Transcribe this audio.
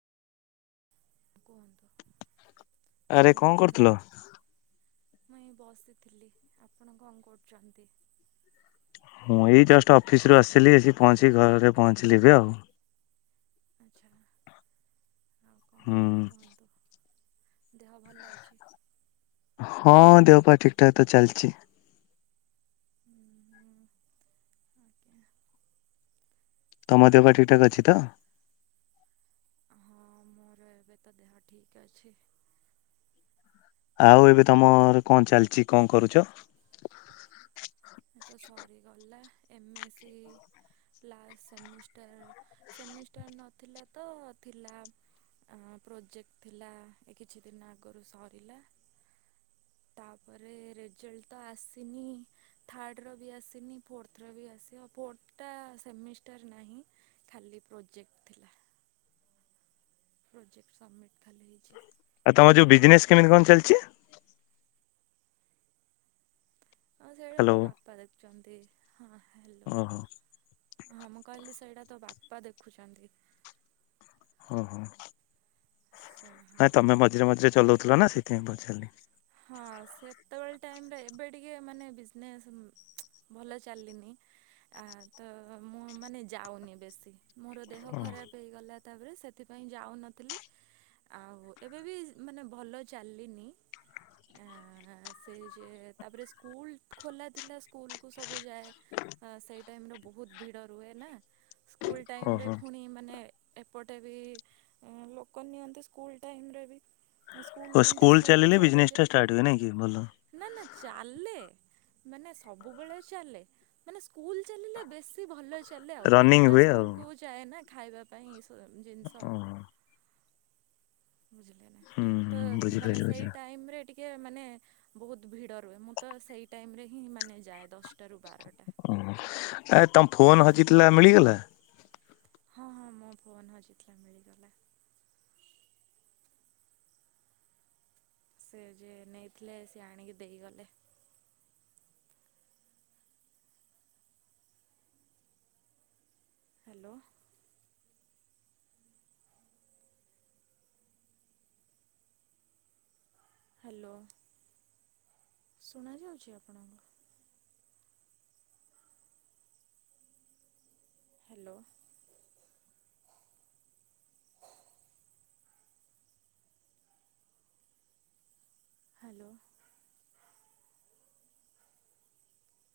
କୁହନ୍ତୁ। ଆରେ କଣ କରୁଥିଲ? ମୁଁ ଏ ବସି ଥିଲି ଆପଣ କଣ କରୁଛନ୍ତି? ମୁଁ ଏଇ ଜଷ୍ଟ ଅଫିସ ରୁ ଆସିଲି ଆସିକି ପହଞ୍ଚିକି ଘରେ ପହଞ୍ଚିଲି ଏବେ ଆଉ। ଆଚ୍ଛା ଆଉ କଣ ହୁଁ। କୁହନ୍ତୁ [inaudible] ଦେହ ଭଲ ଅଛି। ଦେହପାହ ଠିକ୍ ଠାକ୍ ତ ଚାଲିଛି। ହୁଁ ଆଜ୍ଞା ତମ ଦେହ ପା ଠିକଠାକ୍ ଅଛି ତ। [inaudible] ହଁ ମୋର ଏବେ ତ ଦେହ ଠିକ ଅଛି। [inaudible] ଆଉ ଏବେ ତମର କଣ ଚାଲିଛି କଣ କରୁଛ? [inaudible] ଏବେ ସେ ଲାଷ୍ଟ ସେମିଷ୍ଟା ସେମିଷ୍ଟାର ନଥିଲା ତ ଥିଲା ପ୍ରୋଜେକ୍ଟ ଥିଲା ଏ କିଛି ଦିନ ଆଗରୁ ସରିଲା ତାପରେ ରେଜଲଟ ତ ଆସିନି ଥାର୍ଡ଼ର ବି ଆସିନି ଫୋର୍ଥର ବି ଆସି ଆଉ ଫୋର୍ଥଟା ସେମିଷ୍ଟାର ନାହିଁ ଖାଲି ପ୍ରୋଜେକ୍ଟ ଥିଲା। ପ୍ରଜେକ୍ଟ ସମାପ୍ତ ହେଇଛି। ଆଉ ତମର ଯୋଉ ବିଜନେସ୍ କେମିତି କଣ ଚାଲିଛି। ହଁ ସେଇଟା ହ୍ୟାଲୋ ତ ବାପା ଦେଖୁଛନ୍ତି ହଁ ହ୍ୟାଲୋ ଓହୋ ହଁ ମୁଁ କହିଲି ସେଇଟା ତ ବାପା ଦେଖୁଛନ୍ତି। ହ ହୋ। ସେ ହଁ ନାଇଁ ତମେ ମଝିରେ ମଝିରେ ଚଲଉ ଥିଲ ନା ସେଥିପାଇଁ ପଚାରିଲି। ହଁ ସେତେବେଳେ ଟାଇମ ରେ ଏବେ ଟିକେ ମାନେ ବିଜନେସ୍ ଭଲ ଚାଲିନି ଆ ତ ମୁଁ ମାନେ ଯାଉନି ବେଶୀ। ମୋର ଦେହ ଓ ଖରାପ ହେଇଗଲା। ତାପରେ ସେଥିପାଇଁ ଯାଉନଥିଲି ଆଉ ଏବେ ବି ମାନେ ଭଲ ଚାଲିନି। ଆ ସେ ଯେ ତାପରେ ସ୍କୁଲ ଖୋଲା ଥିଲା ସ୍କୁଲ କୁ ସବୁ ବୁ ଯାଏ ସେ ଟାଇମ ରେ ବହୁତ ଭିଡ ରୁହେ ନା। ସ୍କୁଲ୍ ଟାଇମରେ ଓହୋ। ପୁଣି ମାନେ ଏପଟେ ବି ଲୋକ ନିଅନ୍ତି ସ୍କୁଲ ଟାଇମ ରେ ବି ଓ ସ୍କୁଲ ତିନଟା ସ୍କୁଲ କୁ ଚାଲିଲେ ସଉଦା ବିଜନେସ ଟା ଯାଏ। ଷ୍ଟାର୍ଟ ହୁଏ ନାଇଁ କି ଭଲ। ନା ନା ଚାଲେ। ମାନେ ସବୁବେଳେ ଚାଲେ ମାନେ ସ୍କୁଲ ଚାଲିଲେ ବେଶୀ ଭଲ ଚାଲେ ଆଉ ରନିଂ ତିନିଟା ହୁଏ ଆଉ। ସ୍କୁଲ କୁ ଯାଏ ନା। ଖାଇବା ପାଇଁ ଜିନିଷ। [inaudible] ଓହୋ ବୁଝିଲେ ନା ହୁଁ ତ ମାନେ ବୁଝିପାରିଲି ସେଇ ବୁଝିଲି ଟାଇମରେ ଟିକେ ଟିକେ ମାନେ ବହୁତ ଭିଡ ରୁହେ ମୁଁ ତ ସେଇ ଟାଇମ ରେ ହିଁ ମାନେ ଯାଏ ଦଶ ହ ଆ ତମ ଫୋନ୍ ହଜିଥିଲା ମିଳିଗଲା? ହଁ ହଁ ମୋ ଫୋନ ହଜିଥିଲା ମିଳିଗଲା। ସେ ଯେ ନେଇଥିଲେ ସେ ଆଣିକି ଦେଇଗଲେ। ହ୍ୟାଲୋ ହ୍ୟାଲୋ ଶୁଣା ଯାଉଛି ଆପଣଙ୍କୁ? Hello hello